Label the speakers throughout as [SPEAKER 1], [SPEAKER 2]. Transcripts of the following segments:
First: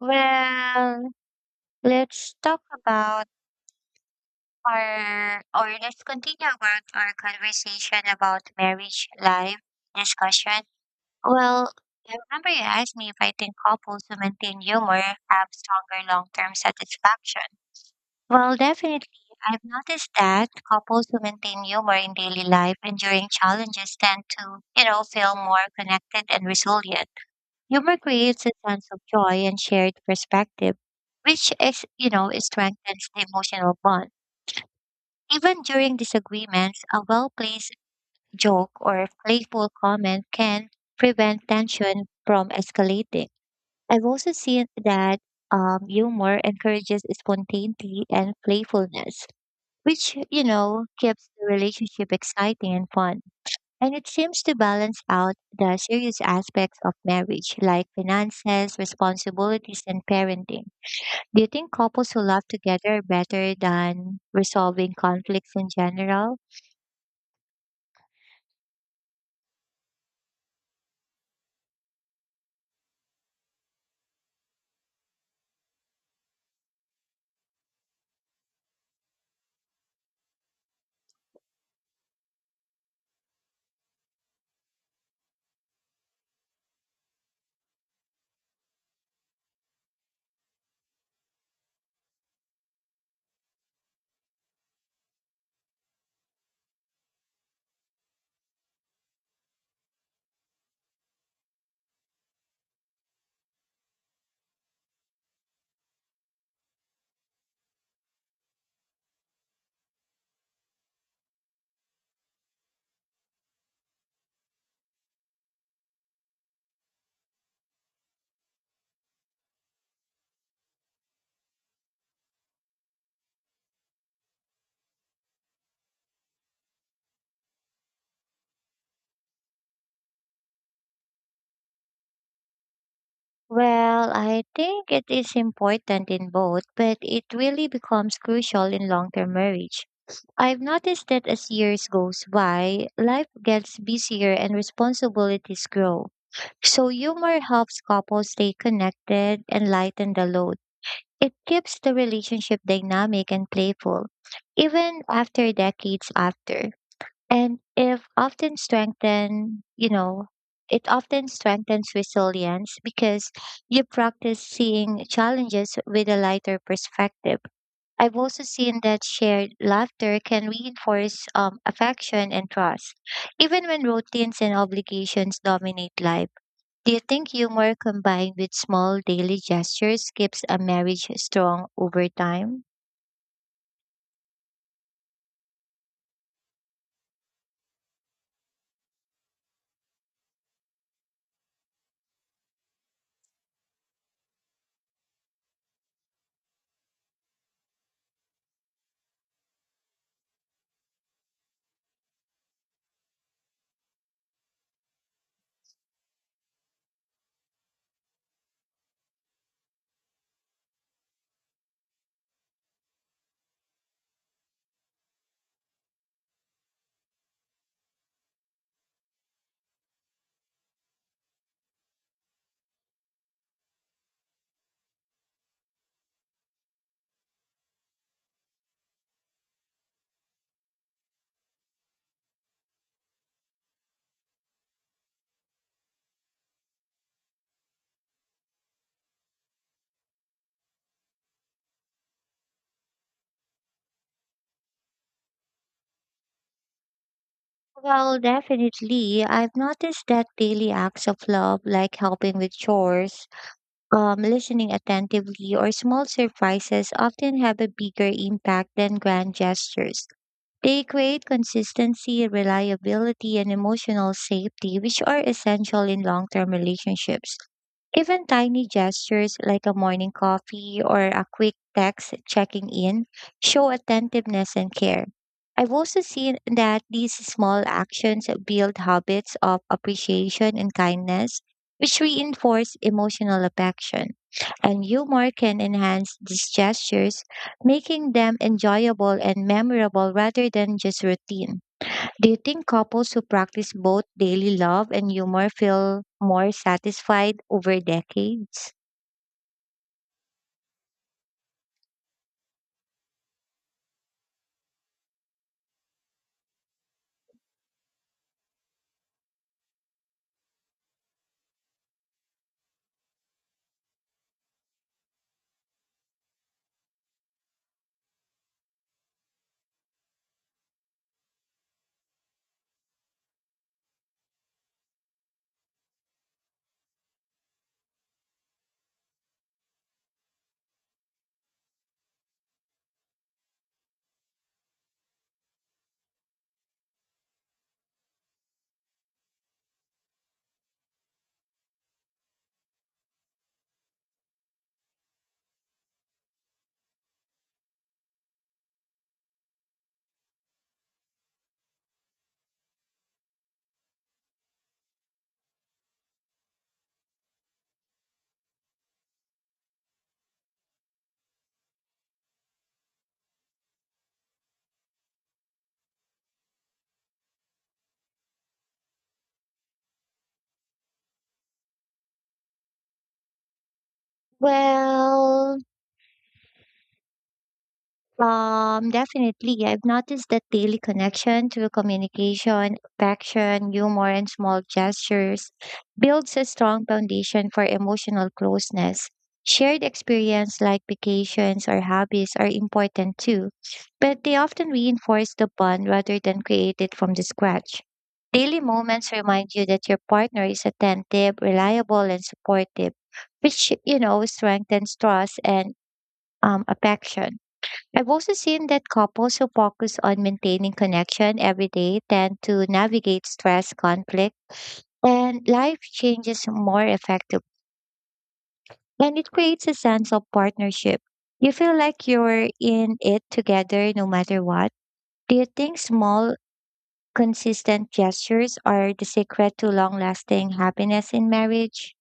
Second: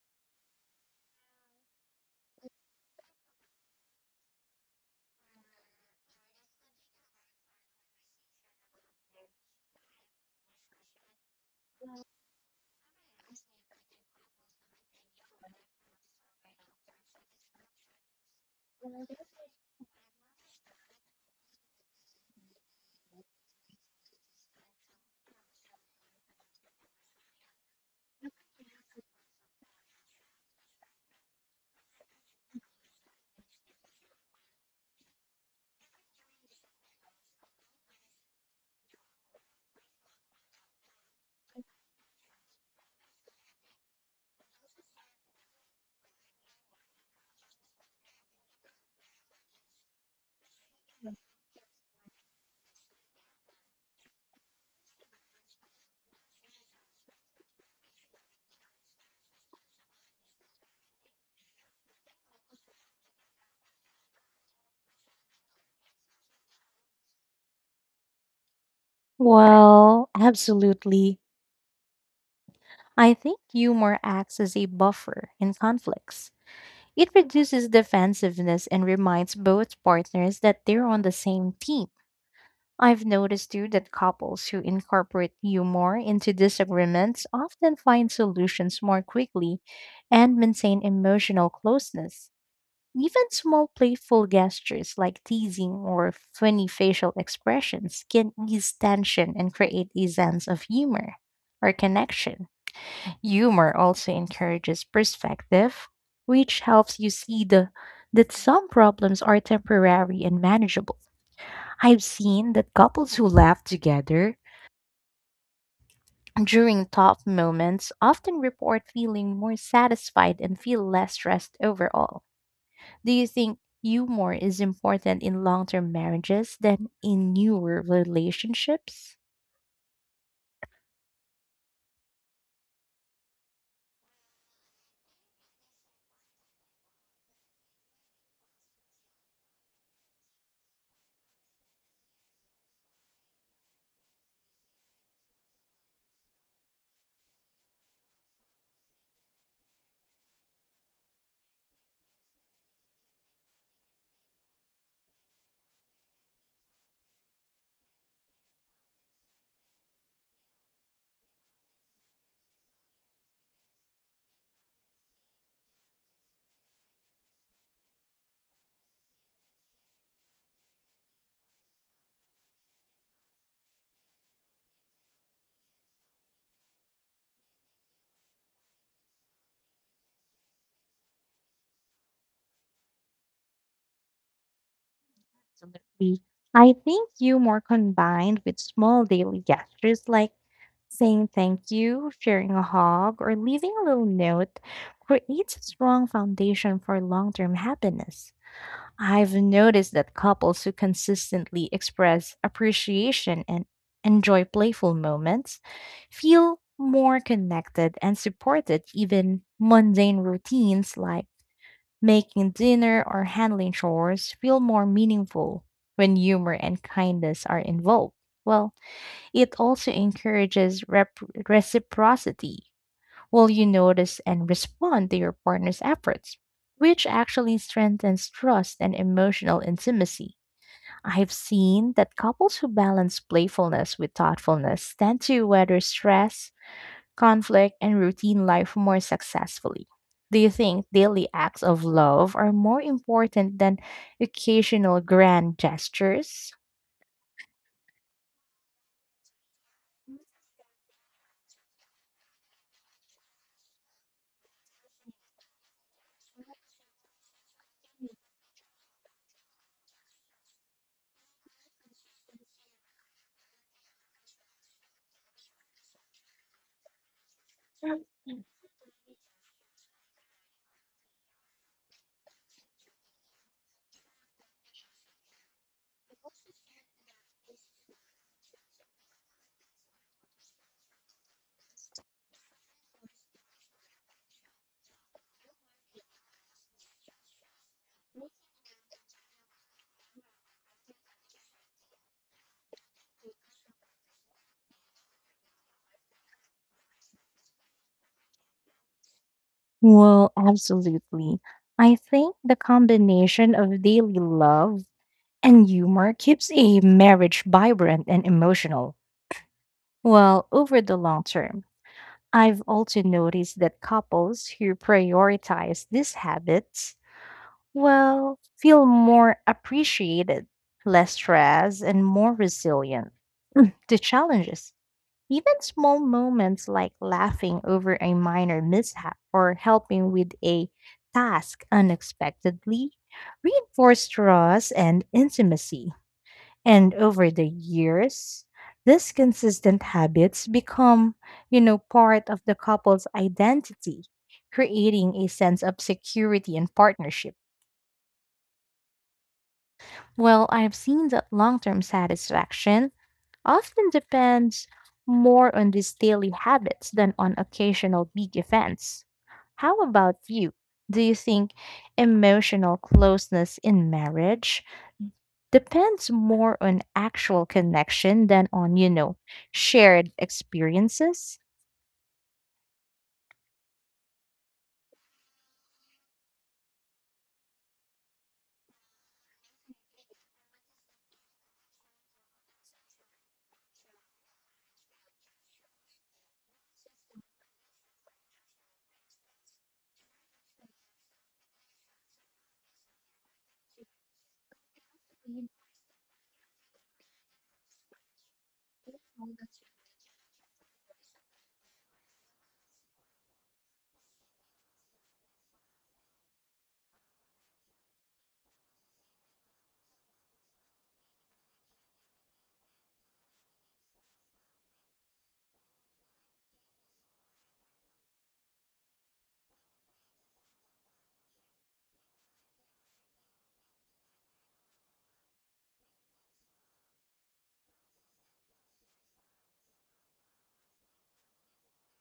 [SPEAKER 1] Well, let's talk about our, or let's continue about our conversation about marriage life discussion. Well, I remember you asked me if I think couples who maintain humor have stronger long-term satisfaction. Well, definitely. I've noticed that couples who maintain humor in daily life and during challenges tend to, you know, feel more connected and resilient. Humor creates a sense of joy and shared perspective, which is, you know, strengthens the emotional bond. Even during disagreements, a well-placed joke or playful comment can prevent tension from escalating. I've also seen that humor encourages spontaneity and playfulness, which, you know, keeps the relationship exciting and fun. And it seems to balance out the serious aspects of marriage, like finances, responsibilities, and parenting. Do you think couples who love together are better than resolving conflicts in general?
[SPEAKER 2] Well, absolutely. I think humor acts as a buffer in conflicts. It reduces defensiveness and reminds both partners that they're on the same team. I've noticed too that couples who incorporate humor into disagreements often find solutions more quickly and maintain emotional closeness. Even small playful gestures like teasing or funny facial expressions can ease tension and create a sense of humor or connection. Humor also encourages perspective, which helps you see the that some problems are temporary and manageable. I've seen that couples who laugh together during tough moments often report feeling more satisfied and feel less stressed overall. Do you think humor is important in long term marriages than in newer relationships?
[SPEAKER 1] Well, I think it is important in both, but it really becomes crucial in long term marriage. I've noticed that as years goes by, life gets busier and responsibilities grow. So humor helps couples stay connected and lighten the load. It keeps the relationship dynamic and playful, even after decades after. And if often strengthen, you know, It often strengthens resilience because you practice seeing challenges with a lighter perspective. I've also seen that shared laughter can reinforce affection and trust, even when routines and obligations dominate life. Do you think humor combined with small daily gestures keeps a marriage strong over time?
[SPEAKER 2] Absolutely. I think humor combined with small daily gestures like saying thank you, sharing a hug, or leaving a little note creates a strong foundation for long term happiness. I've noticed that couples who consistently express appreciation and enjoy playful moments feel more connected and supported. Even mundane routines like making dinner or handling chores feel more meaningful when humor and kindness are involved. Well, it also encourages reciprocity, will you notice and respond to your partner's efforts, which actually strengthens trust and emotional intimacy. I've seen that couples who balance playfulness with thoughtfulness tend to weather stress, conflict, and routine life more successfully. Do you think daily acts of love are more important than occasional grand gestures?
[SPEAKER 1] Well, definitely. I've noticed that daily acts of love, like helping with chores, listening attentively, or small surprises, often have a bigger impact than grand gestures. They create consistency, reliability, and emotional safety, which are essential in long term relationships. Even tiny gestures like a morning coffee or a quick text checking in show attentiveness and care. I've also seen that these small actions build habits of appreciation and kindness, which reinforce emotional affection. And humor can enhance these gestures, making them enjoyable and memorable rather than just routine. Do you think couples who practice both daily love and humor feel more satisfied over decades?
[SPEAKER 2] Well, absolutely. I think the combination of daily love and humor keeps a marriage vibrant and emotional. Well, over the long term, I've also noticed that couples who prioritize these habits, well, feel more appreciated, less stressed, and more resilient to challenges. Even small moments like laughing over a minor mishap or helping with a task unexpectedly reinforce trust and intimacy. And over the years, these consistent habits become, you know, part of the couple's identity, creating a sense of security and partnership. Well, I've seen that long term satisfaction often depends more on these daily habits than on occasional big events. How about you? Do you think emotional closeness in marriage depends more on actual connection than on, shared experiences?
[SPEAKER 1] Well, definitely. I've noticed that daily connection through communication, affection, humor, and small gestures builds a strong foundation for emotional closeness. Shared experience like vacations or hobbies are important too, but they often reinforce the bond rather than create it from the scratch. Daily moments remind you that your partner is attentive, reliable, and supportive, which, you know, strengthens trust and affection. I've also seen that couples who focus on maintaining connection every day tend to navigate stress, conflict, and life changes more effectively. And it creates a sense of partnership. You feel like you're in it together no matter what. Do you think small, consistent gestures are the secret to long lasting happiness in marriage?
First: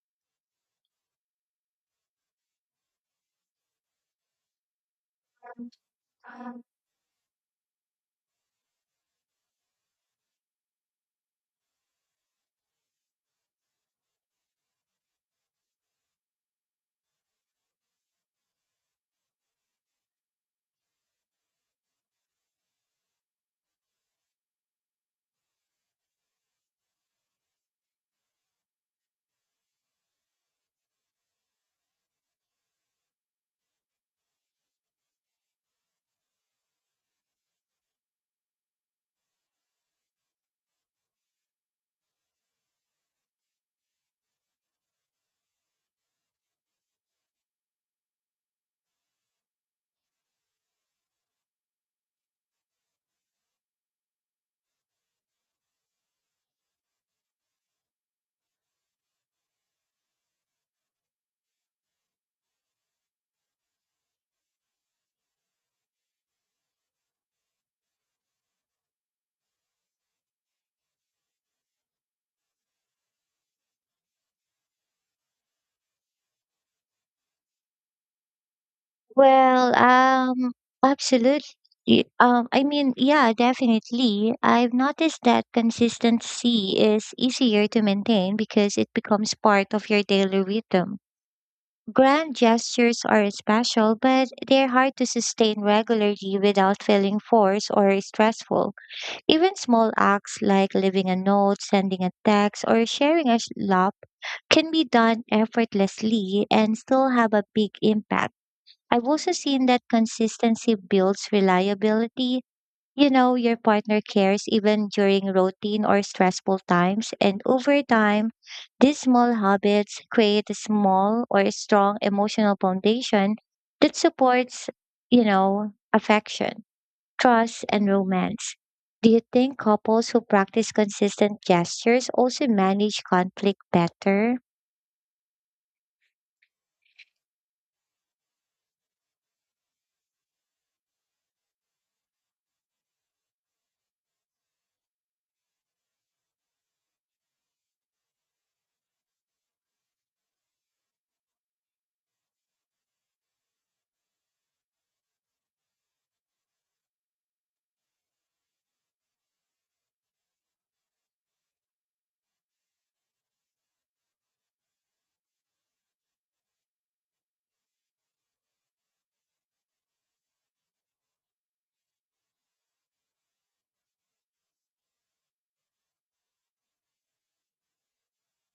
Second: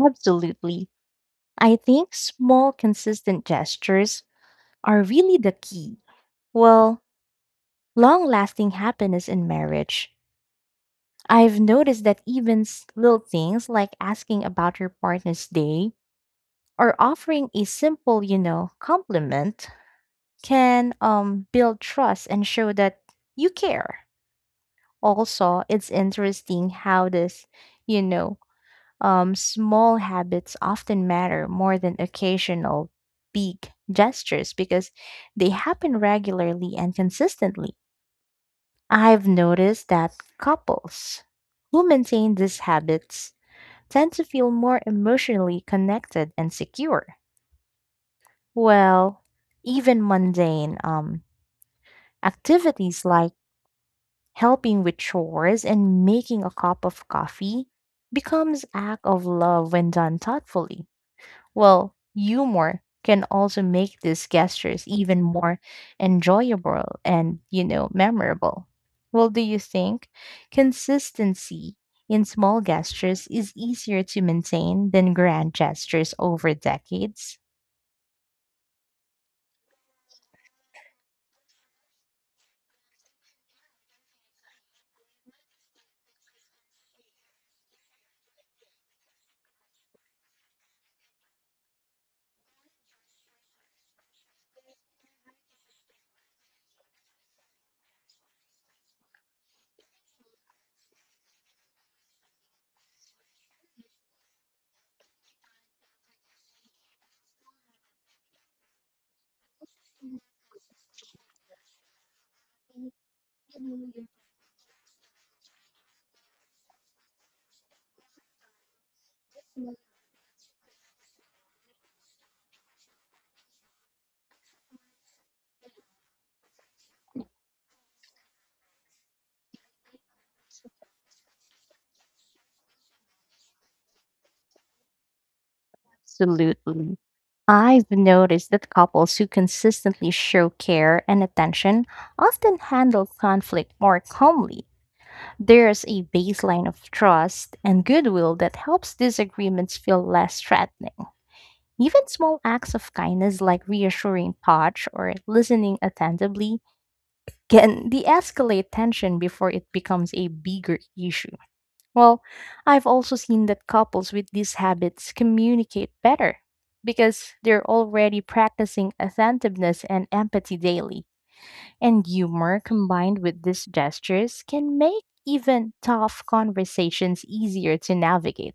[SPEAKER 2] Absolutely. I think small, consistent gestures are really the key. Well, long lasting happiness in marriage. I've noticed that even little things like asking about your partner's day or offering a simple, you know, compliment can build trust and show that you care. Also, it's interesting how this, you know, small habits often matter more than occasional big gestures because they happen regularly and consistently. I've noticed that couples who maintain these habits tend to feel more emotionally connected and secure. Well, even mundane activities like helping with chores, and making a cup of coffee becomes act of love when done thoughtfully. Well, humor can also make these gestures even more enjoyable and, you know, memorable. Well, do you think consistency in small gestures is easier to maintain than grand gestures over decades?
[SPEAKER 1] Well, absolutely. Yeah, definitely. I've noticed that consistency is easier to maintain because it becomes part of your daily rhythm. Grand gestures are special, but they're hard to sustain regularly without feeling forced or stressful. Even small acts like leaving a note, sending a text, or sharing a laugh can be done effortlessly and still have a big impact. I've also seen that consistency builds reliability. You know, your partner cares even during routine or stressful times. And over time, these small habits create a small or a strong emotional foundation that supports, you know, affection, trust, and romance. Do you think couples who practice consistent gestures also manage conflict better?
[SPEAKER 2] Absolutely. I've noticed that couples who consistently show care and attention often handle conflict more calmly. There's a baseline of trust and goodwill that helps disagreements feel less threatening. Even small acts of kindness like reassuring touch or listening attentively can de escalate tension before it becomes a bigger issue. Well, I've also seen that couples with these habits communicate better because they're already practicing attentiveness and empathy daily. And humor combined with these gestures can make even tough conversations easier to navigate.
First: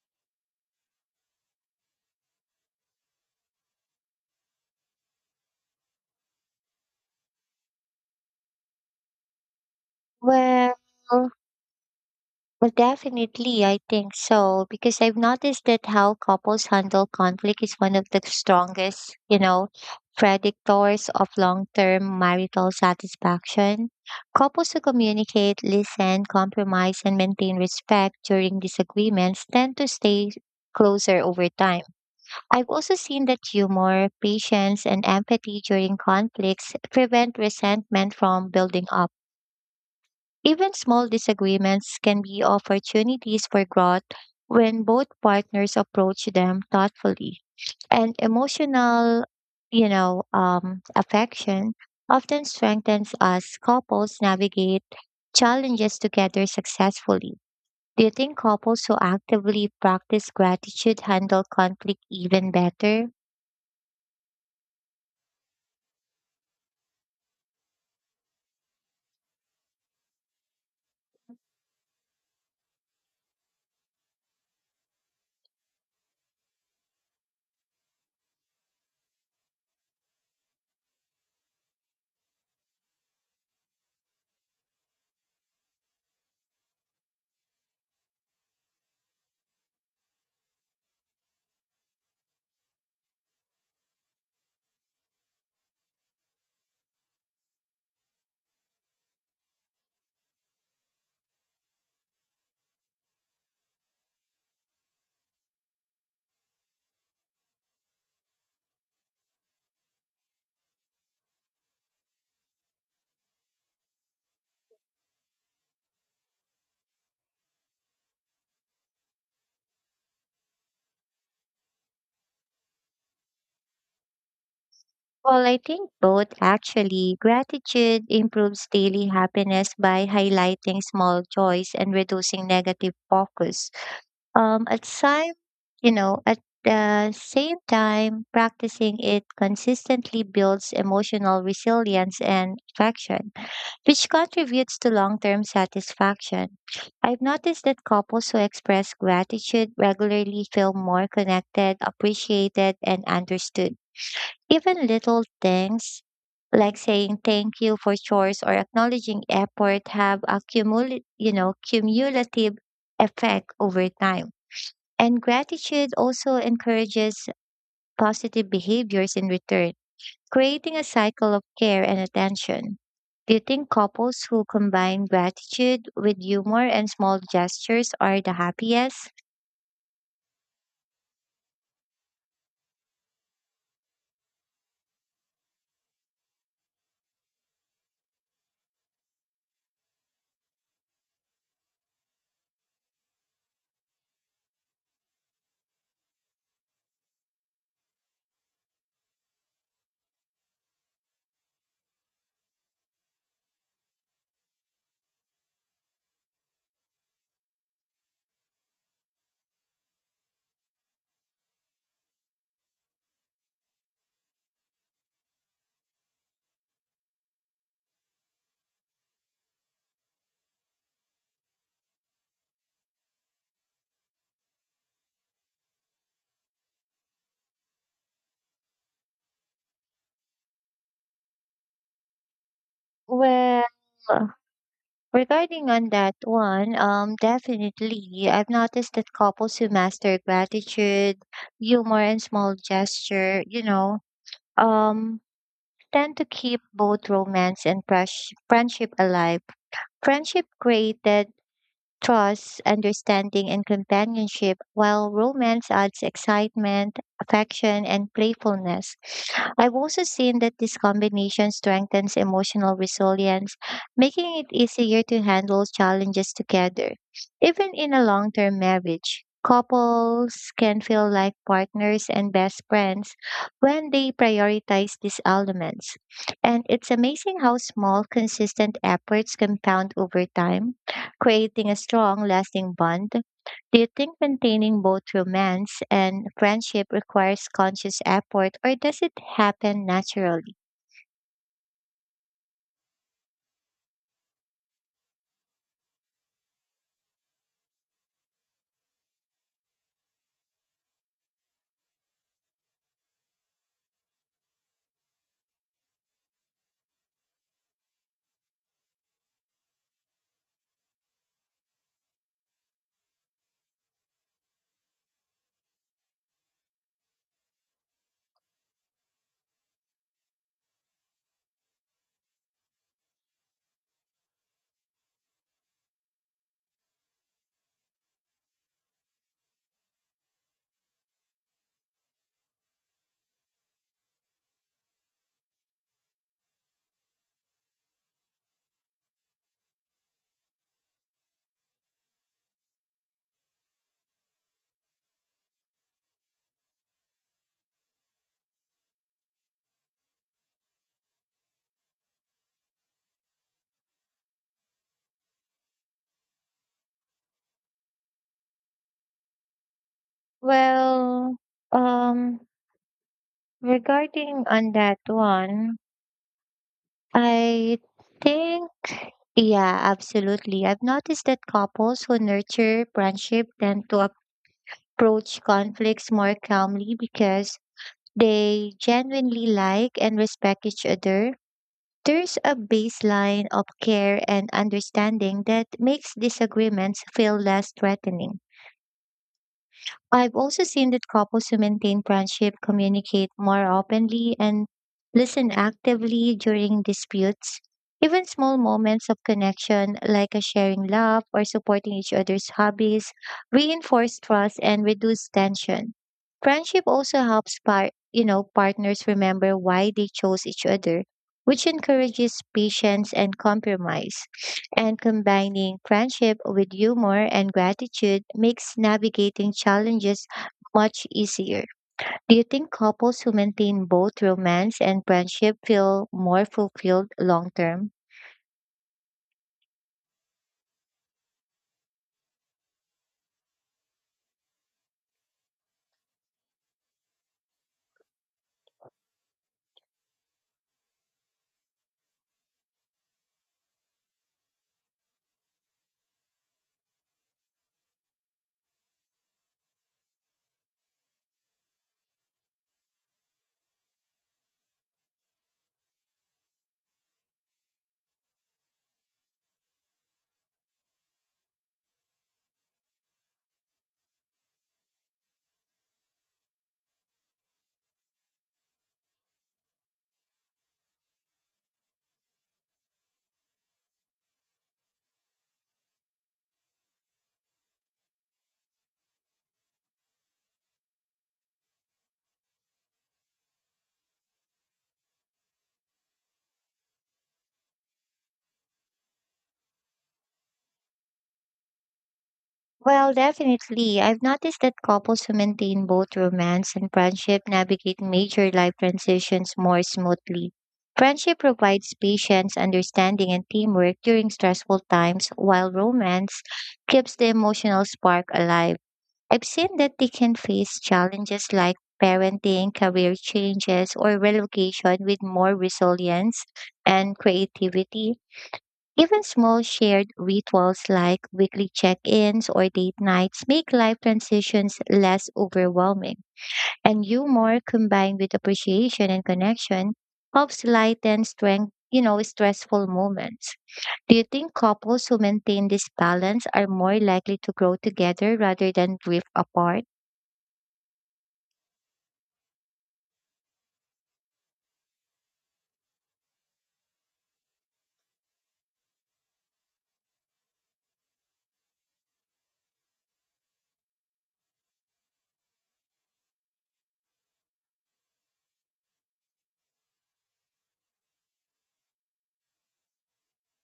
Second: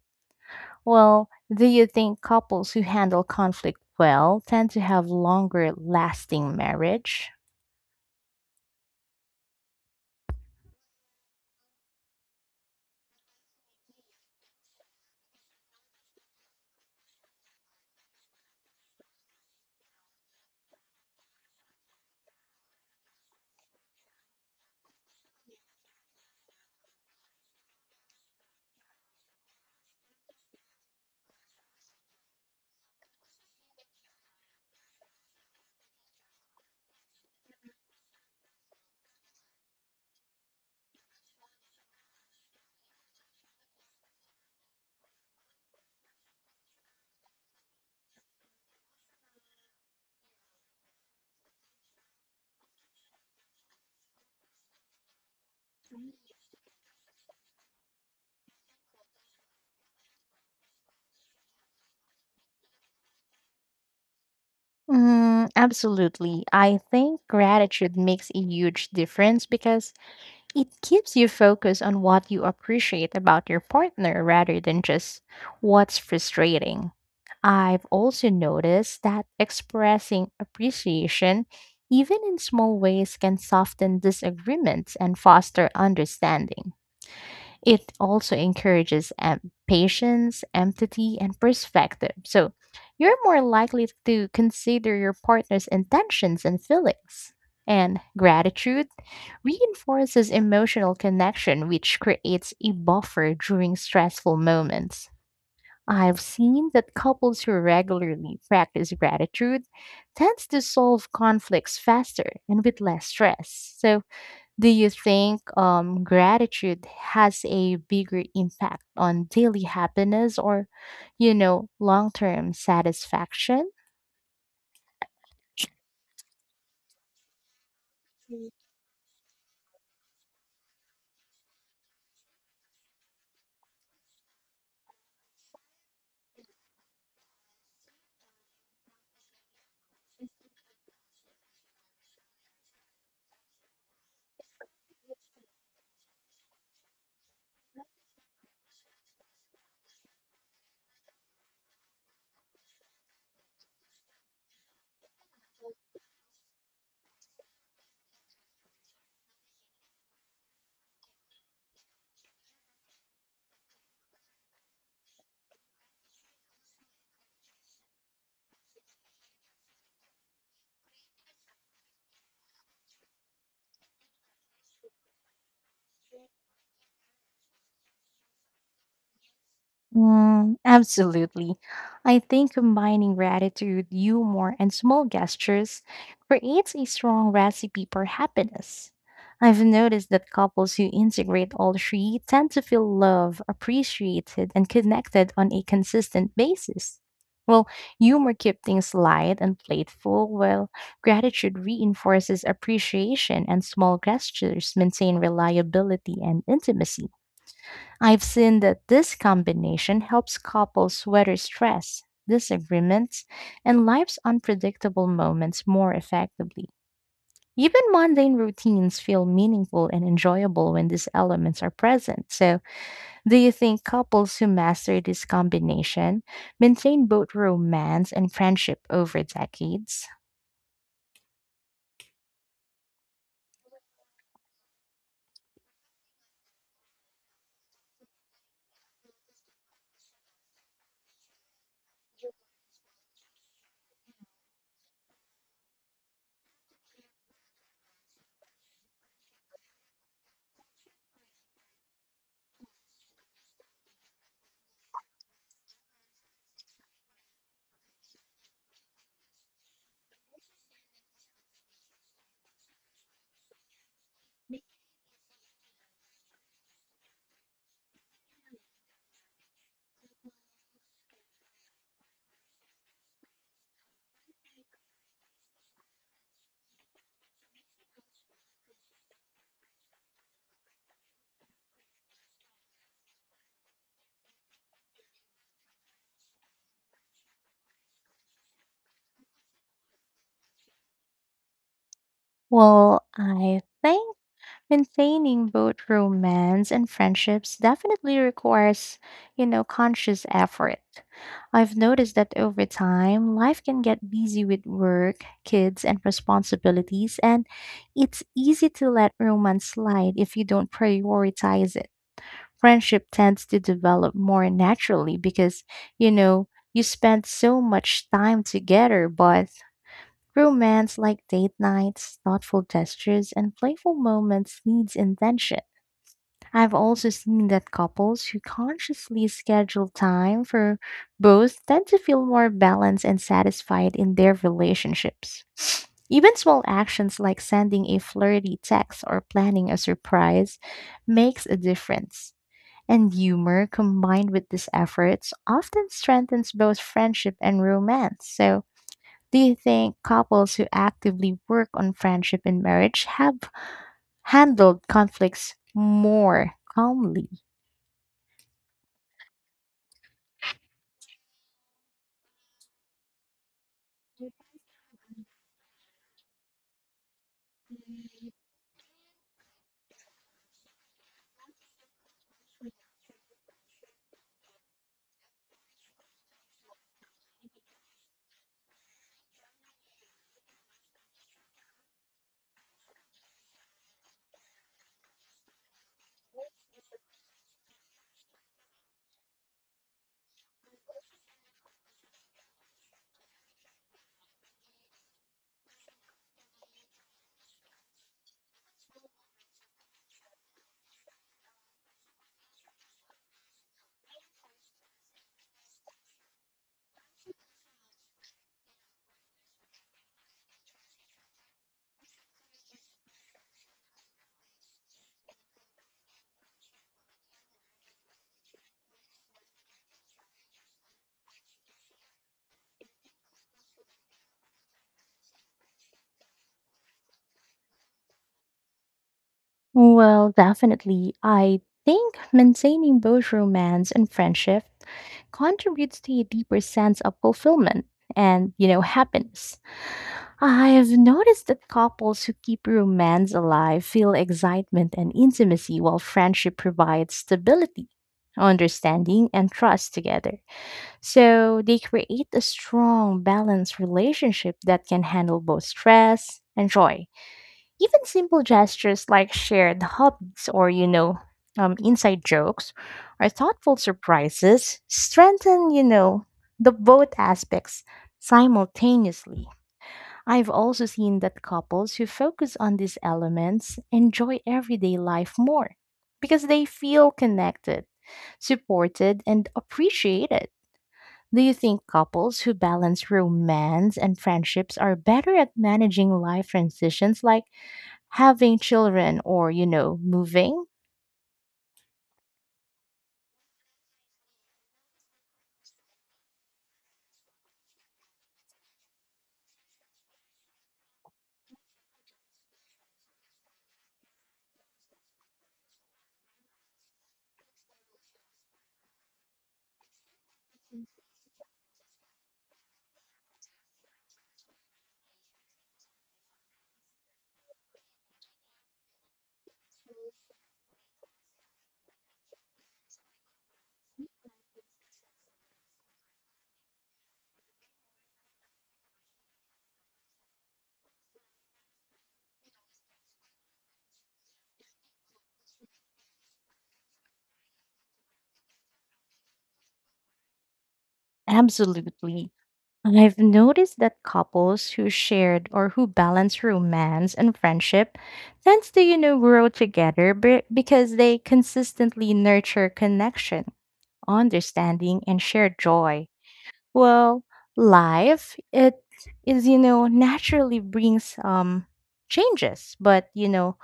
[SPEAKER 2] Well, do you think couples who handle conflict well tend to have longer lasting marriage?
[SPEAKER 1] Well, Well, definitely, I think so because I've noticed that how couples handle conflict is one of the strongest, you know, predictors of long-term marital satisfaction. Couples who communicate, listen, compromise, and maintain respect during disagreements tend to stay closer over time. I've also seen that humor, patience, and empathy during conflicts prevent resentment from building up. Even small disagreements can be opportunities for growth when both partners approach them thoughtfully. And emotional, you know, affection often strengthens as couples navigate challenges together successfully. Do you think couples who actively practice gratitude handle conflict even better?
[SPEAKER 2] Mm, absolutely. I think gratitude makes a huge difference because it keeps you focused on what you appreciate about your partner rather than just what's frustrating. I've also noticed that expressing appreciation, even in small ways, can soften disagreements and foster understanding. It also encourages patience, empathy, and perspective. So you're more likely to consider your partner's intentions and feelings. And gratitude reinforces emotional connection, which creates a buffer during stressful moments. I've seen that couples who regularly practice gratitude tends to solve conflicts faster and with less stress. So do you think gratitude has a bigger impact on daily happiness or, you know, long term satisfaction?
[SPEAKER 1] Well, I think both actually. Gratitude improves daily happiness by highlighting small joys and reducing negative focus. Um, at same, at the same time, practicing it consistently builds emotional resilience and attraction, which contributes to long-term satisfaction. I've noticed that couples who express gratitude regularly feel more connected, appreciated, and understood. Even little things like saying thank you for chores or acknowledging effort have a cumulative effect over time and gratitude also encourages positive behaviors in return, creating a cycle of care and attention. Do you think couples who combine gratitude with humor and small gestures are the happiest?
[SPEAKER 2] Mm, absolutely. I think combining gratitude, humor, and small gestures creates a strong recipe for happiness. I've noticed that couples who integrate all three tend to feel loved, appreciated, and connected on a consistent basis. Well, humor keeps things light and playful, while gratitude reinforces appreciation, and small gestures maintain reliability and intimacy. I've seen that this combination helps couples weather stress, disagreements, and life's unpredictable moments more effectively. Even mundane routines feel meaningful and enjoyable when these elements are present. So, do you think couples who master this combination maintain both romance and friendship over decades?
[SPEAKER 1] Well, regarding on that one, definitely. I've noticed that couples who master gratitude, humor, and small gesture, you know, um, tend to keep both romance and fresh friendship alive. Friendship created trust, understanding, and companionship, while romance adds excitement, affection, and playfulness. I've also seen that this combination strengthens emotional resilience, making it easier to handle challenges together. Even in a long term marriage, couples can feel like partners and best friends when they prioritize these elements. And it's amazing how small, consistent efforts compound over time, creating a strong, lasting bond. Do you think maintaining both romance and friendship requires conscious effort or does it happen naturally?
[SPEAKER 2] Well, I think maintaining both romance and friendships definitely requires, you know, conscious effort. I've noticed that over time, life can get busy with work, kids, and responsibilities, and it's easy to let romance slide if you don't prioritize it. Friendship tends to develop more naturally because, you know, you spend so much time together, but romance like date nights, thoughtful gestures, and playful moments needs intention. I've also seen that couples who consciously schedule time for both tend to feel more balanced and satisfied in their relationships. Even small actions like sending a flirty text or planning a surprise makes a difference. And humor combined with these efforts often strengthens both friendship and romance. So, do you think couples who actively work on friendship in marriage have handled conflicts more calmly?
[SPEAKER 1] Well, um, regarding on that one, I think, yeah, absolutely. I've noticed that couples who nurture friendship tend to approach conflicts more calmly because they genuinely like and respect each other. There's a baseline of care and understanding that makes disagreements feel less threatening. I've also seen that couples who maintain friendship communicate more openly and listen actively during disputes. Even small moments of connection, like a sharing laugh or supporting each other's hobbies, reinforce trust and reduce tension. Friendship also helps you know, partners remember why they chose each other, which encourages patience and compromise, and combining friendship with humor and gratitude makes navigating challenges much easier. Do you think couples who maintain both romance and friendship feel more fulfilled long term?
[SPEAKER 2] Well, definitely. I think maintaining both romance and friendship contributes to a deeper sense of fulfillment and, you know, happiness. I have noticed that couples who keep romance alive feel excitement and intimacy while friendship provides stability, understanding, and trust together. So they create a strong, balanced relationship that can handle both stress and joy. Even simple gestures like shared hobbies or, inside jokes or thoughtful surprises strengthen, the both aspects simultaneously. I've also seen that couples who focus on these elements enjoy everyday life more because they feel connected, supported, and appreciated. Do you think couples who balance romance and friendships are better at managing life transitions like having children or, you know, moving?
[SPEAKER 1] Well, definitely. I've noticed that couples who maintain both romance and friendship navigate major life transitions more smoothly. Friendship provides patience, understanding, and teamwork during stressful times, while romance keeps the emotional spark alive. I've seen that they can face challenges like parenting, career changes, or relocation with more resilience and creativity. Even small shared rituals like weekly check ins or date nights make life transitions less overwhelming. And humor combined with appreciation and connection helps lighten strength, you know, stressful moments. Do you think couples who maintain this balance are more likely to grow together rather than drift apart?
[SPEAKER 2] Absolutely. I've noticed that couples who shared or who balance romance and friendship tends to, you know, grow together because they consistently nurture connection, understanding, and shared joy. Well, life it is you know naturally brings changes, but you know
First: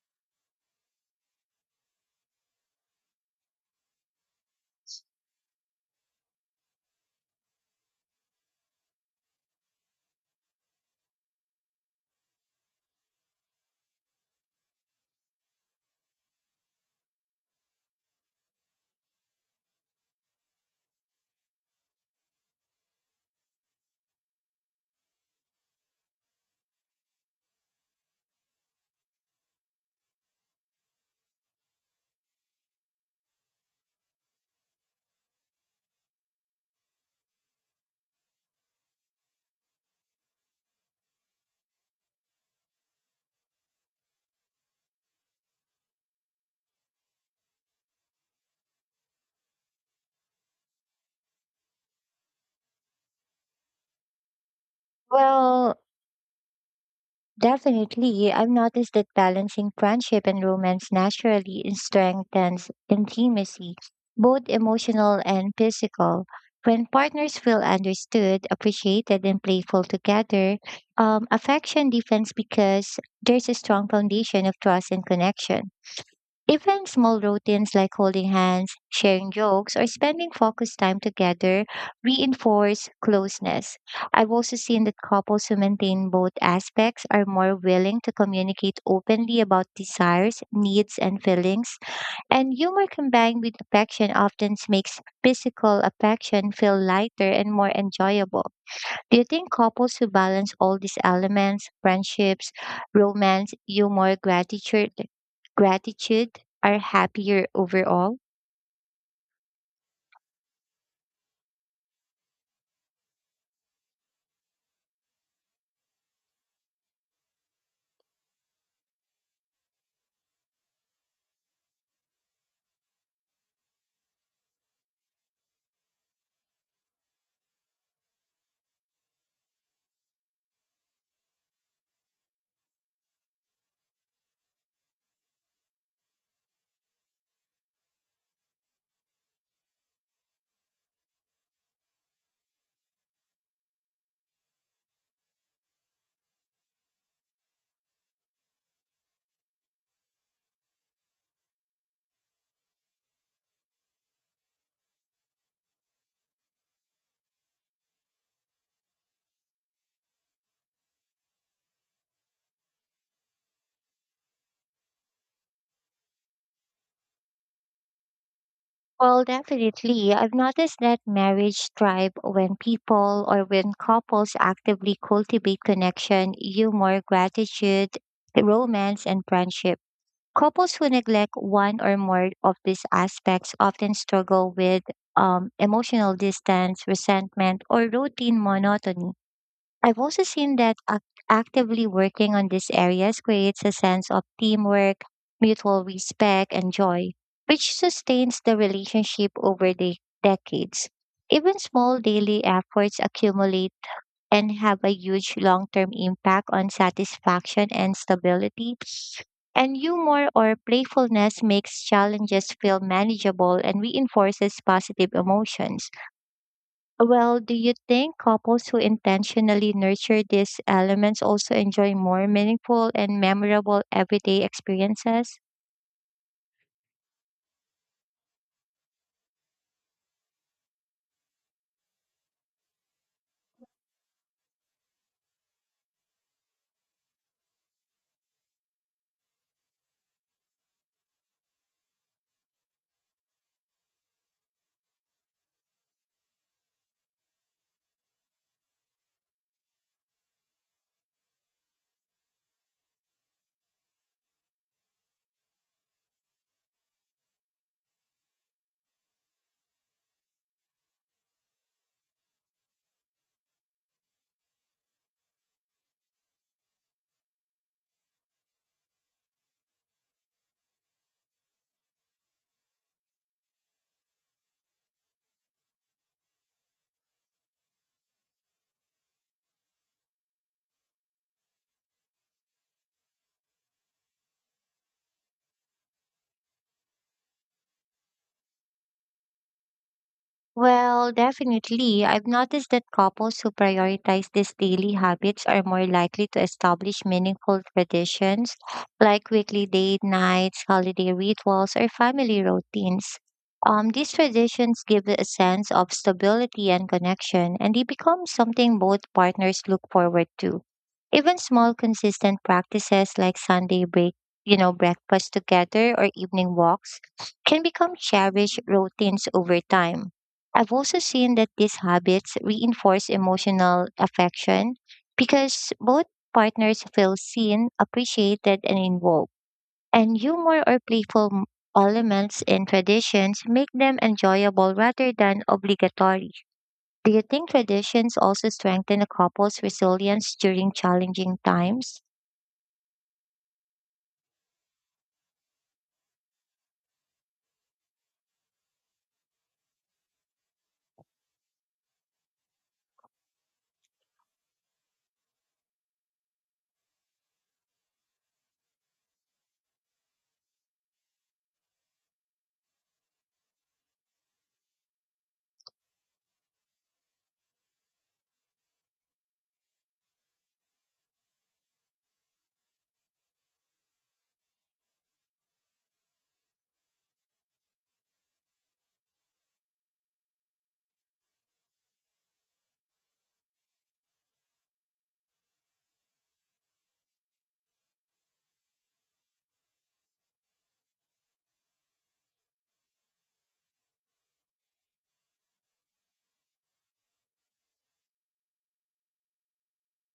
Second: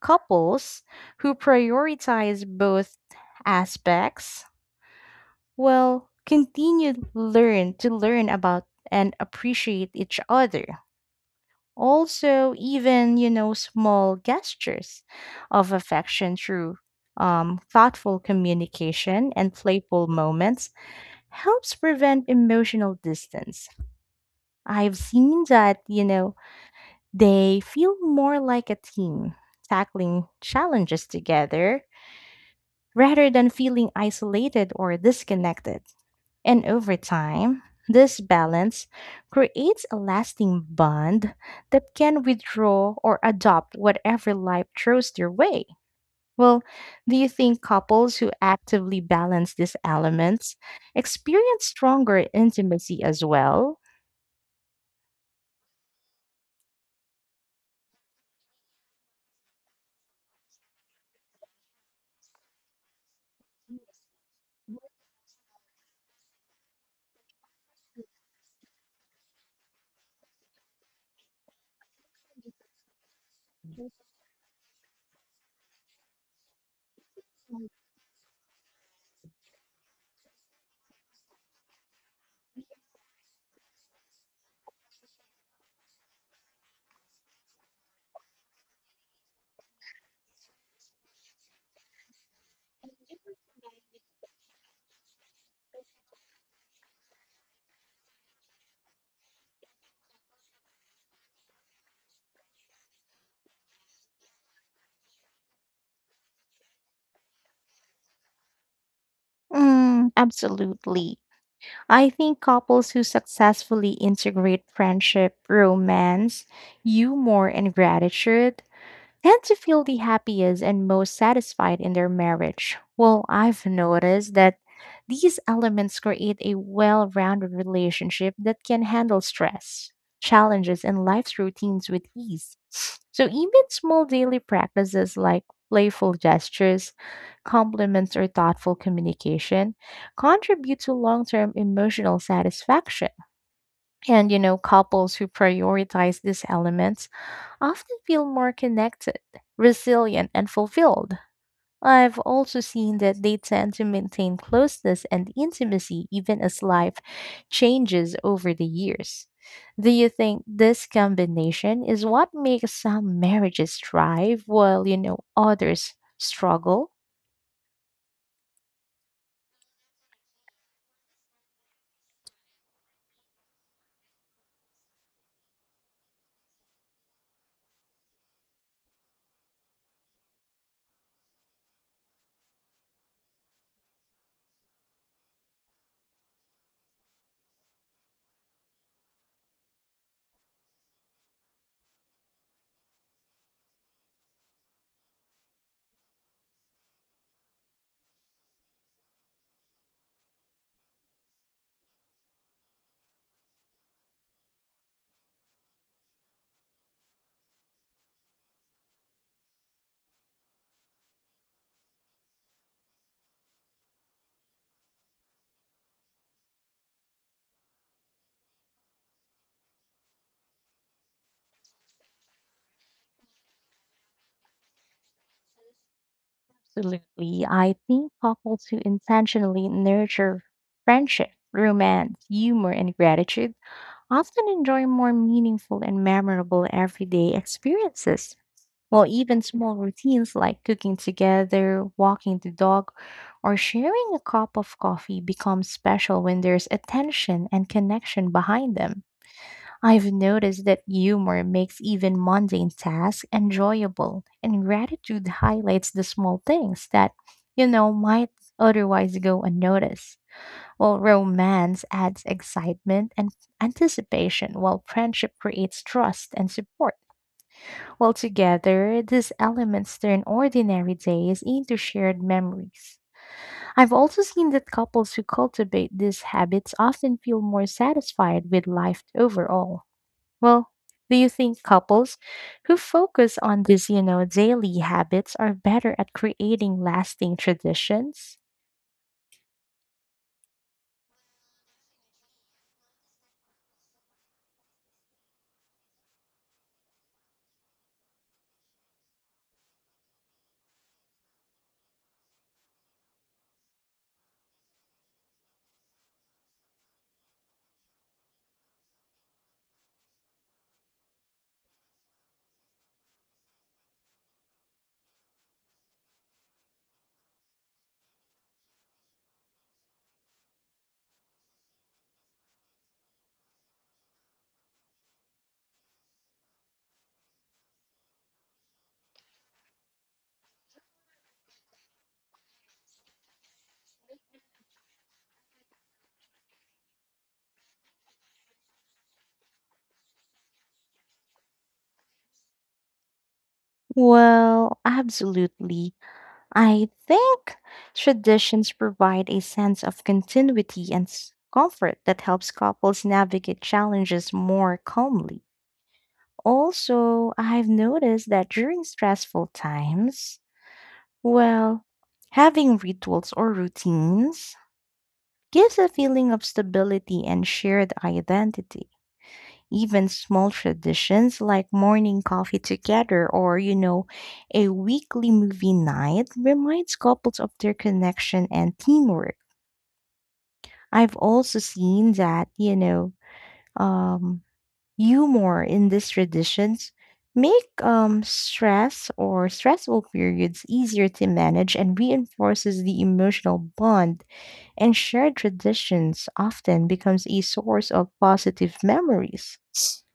[SPEAKER 2] couples who prioritize both aspects will continue to learn about and appreciate each other. Also, even you know small gestures of affection through thoughtful communication and playful moments helps prevent emotional distance. I've seen that, you know, they feel more like a team, tackling challenges together rather than feeling isolated or disconnected. And over time, this balance creates a lasting bond that can withdraw or adopt whatever life throws their way. Well, do you think couples who actively balance these elements experience stronger intimacy as well?
[SPEAKER 1] Well, definitely. I've noticed that balancing friendship and romance naturally strengthens intimacy, both emotional and physical. When partners feel understood, appreciated, and playful together, affection deepens because there's a strong foundation of trust and connection. Even small routines like holding hands, sharing jokes, or spending focused time together reinforce closeness. I've also seen that couples who maintain both aspects are more willing to communicate openly about desires, needs, and feelings. And humor combined with affection often makes physical affection feel lighter and more enjoyable. Do you think couples who balance all these elements, friendships, romance, humor, gratitude are happier overall?
[SPEAKER 2] Mm, absolutely. I think couples who successfully integrate friendship, romance, humor, and gratitude tend to feel the happiest and most satisfied in their marriage. Well, I've noticed that these elements create a well rounded relationship that can handle stress, challenges, and life's routines with ease. So, even small daily practices like playful gestures, compliments, or thoughtful communication contribute to long term emotional satisfaction. And, you know, couples who prioritize these elements often feel more connected, resilient, and fulfilled. I've also seen that they tend to maintain closeness and intimacy even as life changes over the years. Do you think this combination is what makes some marriages thrive while, you know, others struggle?
[SPEAKER 1] Well, definitely. I've noticed that marriage thrive when people or when couples actively cultivate connection, humor, gratitude, romance, and friendship. Couples who neglect one or more of these aspects often struggle with emotional distance, resentment, or routine monotony. I've also seen that actively working on these areas creates a sense of teamwork, mutual respect, and joy, which sustains the relationship over the decades. Even small daily efforts accumulate and have a huge long term impact on satisfaction and stability. And humor or playfulness makes challenges feel manageable and reinforces positive emotions. Well, do you think couples who intentionally nurture these elements also enjoy more meaningful and memorable everyday experiences?
[SPEAKER 2] Absolutely. I think couples who intentionally nurture friendship, romance, humor, and gratitude often enjoy more meaningful and memorable everyday experiences. Well, even small routines like cooking together, walking the dog, or sharing a cup of coffee become special when there's attention and connection behind them. I've noticed that humor makes even mundane tasks enjoyable, and gratitude highlights the small things that, you know, might otherwise go unnoticed. Well, romance adds excitement and anticipation, while friendship creates trust and support. While together, these elements turn ordinary days into shared memories. I've also seen that couples who cultivate these habits often feel more satisfied with life overall. Well, do you think couples who focus on these, you know, daily habits are better at creating lasting traditions?
[SPEAKER 1] Well, definitely. I've noticed that couples who prioritize these daily habits are more likely to establish meaningful traditions like weekly date nights, holiday rituals, or family routines. These traditions give a sense of stability and connection, and they become something both partners look forward to. Even small consistent practices like Sunday breakfast together or evening walks can become cherished routines over time. I've also seen that these habits reinforce emotional affection because both partners feel seen, appreciated, and involved. And humor or playful elements in traditions make them enjoyable rather than obligatory. Do you think traditions also strengthen a couple's resilience during challenging times?
[SPEAKER 2] Well, absolutely. I think traditions provide a sense of continuity and comfort that helps couples navigate challenges more calmly. Also, I've noticed that during stressful times, well, having rituals or routines gives a feeling of stability and shared identity. Even small traditions like morning coffee together or, you know, a weekly movie night reminds couples of their connection and teamwork. I've also seen that, um, humor in these traditions make stress or stressful periods easier to manage and reinforces the emotional bond and shared traditions often becomes a source of positive memories,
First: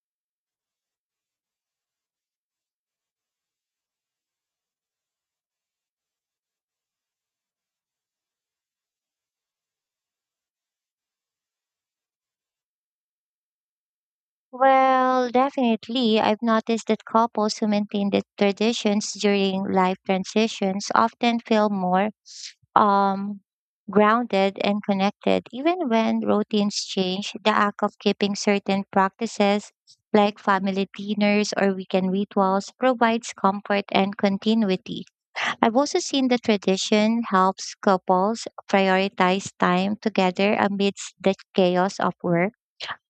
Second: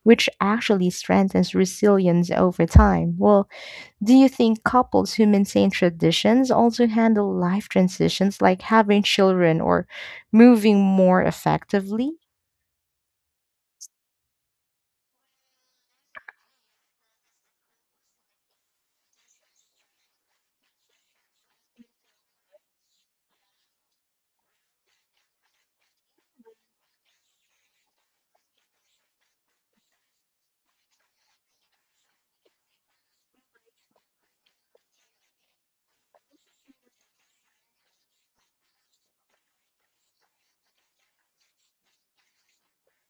[SPEAKER 2] which actually strengthens resilience over time. Well, do you think couples who maintain traditions also handle life transitions like having children or moving more effectively?
[SPEAKER 1] Well, definitely. I've noticed that couples who maintain the traditions during life transitions often feel more um, grounded and connected. Even when routines change, the act of keeping certain practices like family dinners or weekend rituals provides comfort and continuity. I've also seen the tradition helps couples prioritize time together amidst the chaos of work,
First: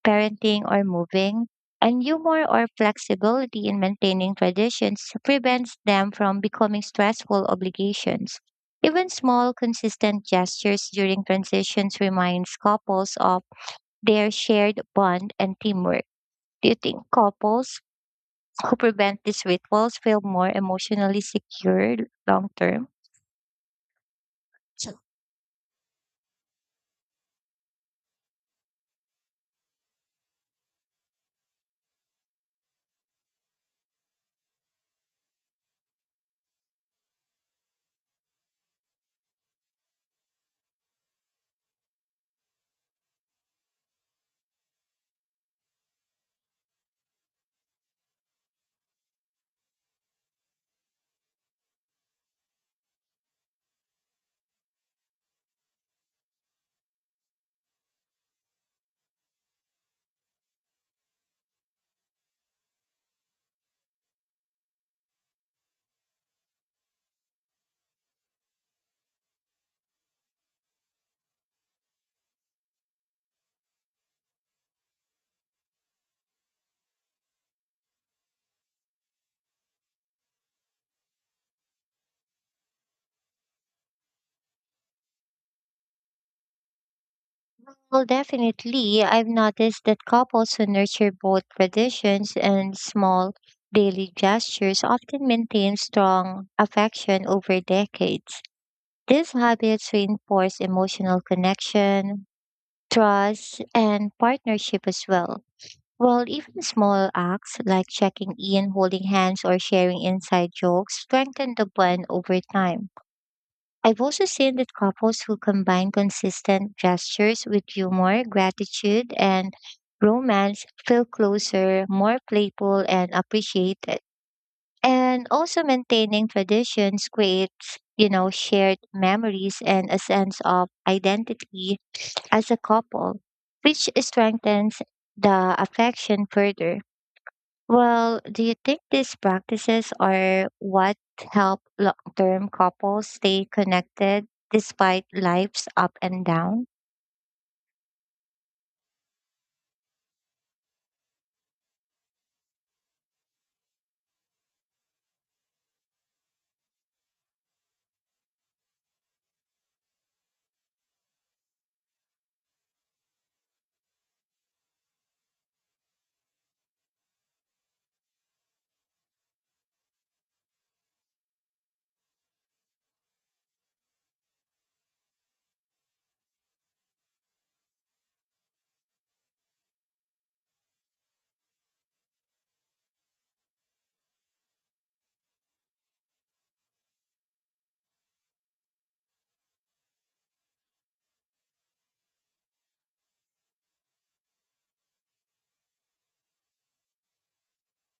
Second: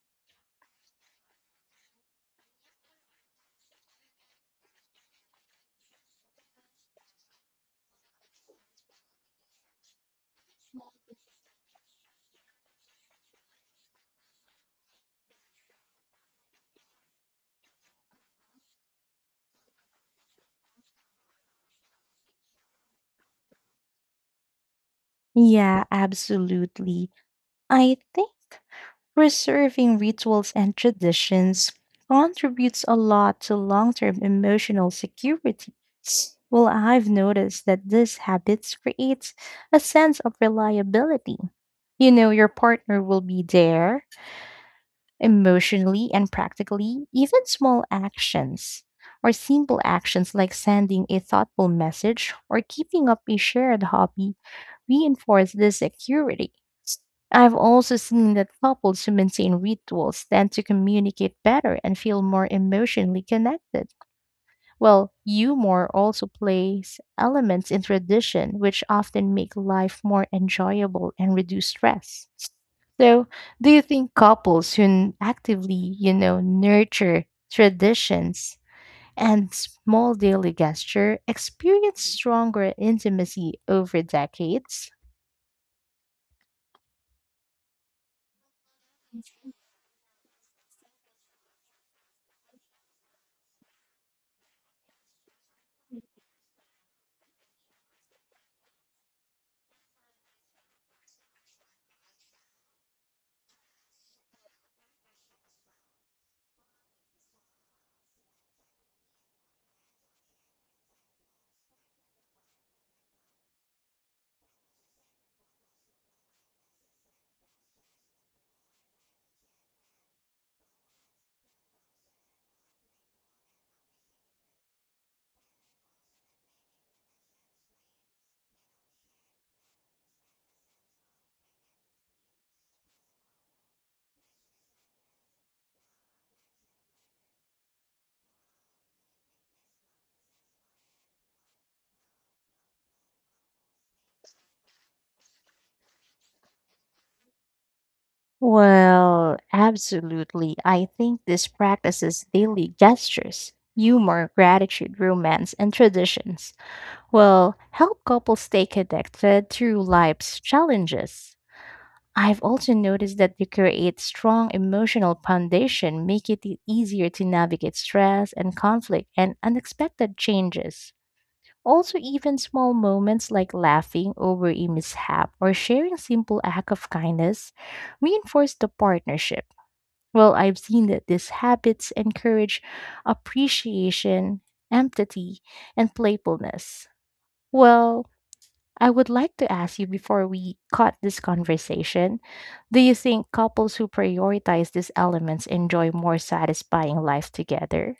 [SPEAKER 1] parenting, or moving, and humor or flexibility in maintaining traditions prevents them from becoming stressful obligations. Even small, consistent gestures during transitions reminds couples of their shared bond and teamwork. Do you think couples who prevent these rituals feel more emotionally secure long term?
[SPEAKER 2] Yeah, absolutely. I think preserving rituals and traditions contributes a lot to long term emotional security. Well, I've noticed that these habits create a sense of reliability. You know, your partner will be there emotionally and practically. Even small actions or simple actions like sending a thoughtful message or keeping up a shared hobby reinforce this security. I've also seen that couples who maintain rituals tend to communicate better and feel more emotionally connected. Well, humor also plays elements in tradition, which often make life more enjoyable and reduce stress. So, do you think couples who actively, you know, nurture traditions and small daily gesture experience stronger intimacy over decades?
[SPEAKER 1] Well, definitely. I've noticed that couples who nurture both traditions and small daily gestures often maintain strong affection over decades. These habits reinforce emotional connection, trust, and partnership as well. While even small acts like checking in, holding hands, or sharing inside jokes strengthen the bond over time. I've also seen that couples who combine consistent gestures with humor, gratitude, and romance feel closer, more playful, and appreciated. And also maintaining traditions creates, you know, shared memories and a sense of identity as a couple, which strengthens the affection further. Well, do you think these practices are what help long term couples stay connected despite life's up and down?
[SPEAKER 2] Well, absolutely. I think this practices daily gestures, humor, gratitude, romance, and traditions. Well, help couples stay connected through life's challenges. I've also noticed that they create strong emotional foundation, make it easier to navigate stress and conflict and unexpected changes. Also, even small moments like laughing over a mishap or sharing simple act of kindness reinforce the partnership. Well, I've seen that these habits encourage appreciation, empathy, and playfulness. Well, I would like to ask you before we cut this conversation, do you think couples who prioritize these elements enjoy more satisfying life together?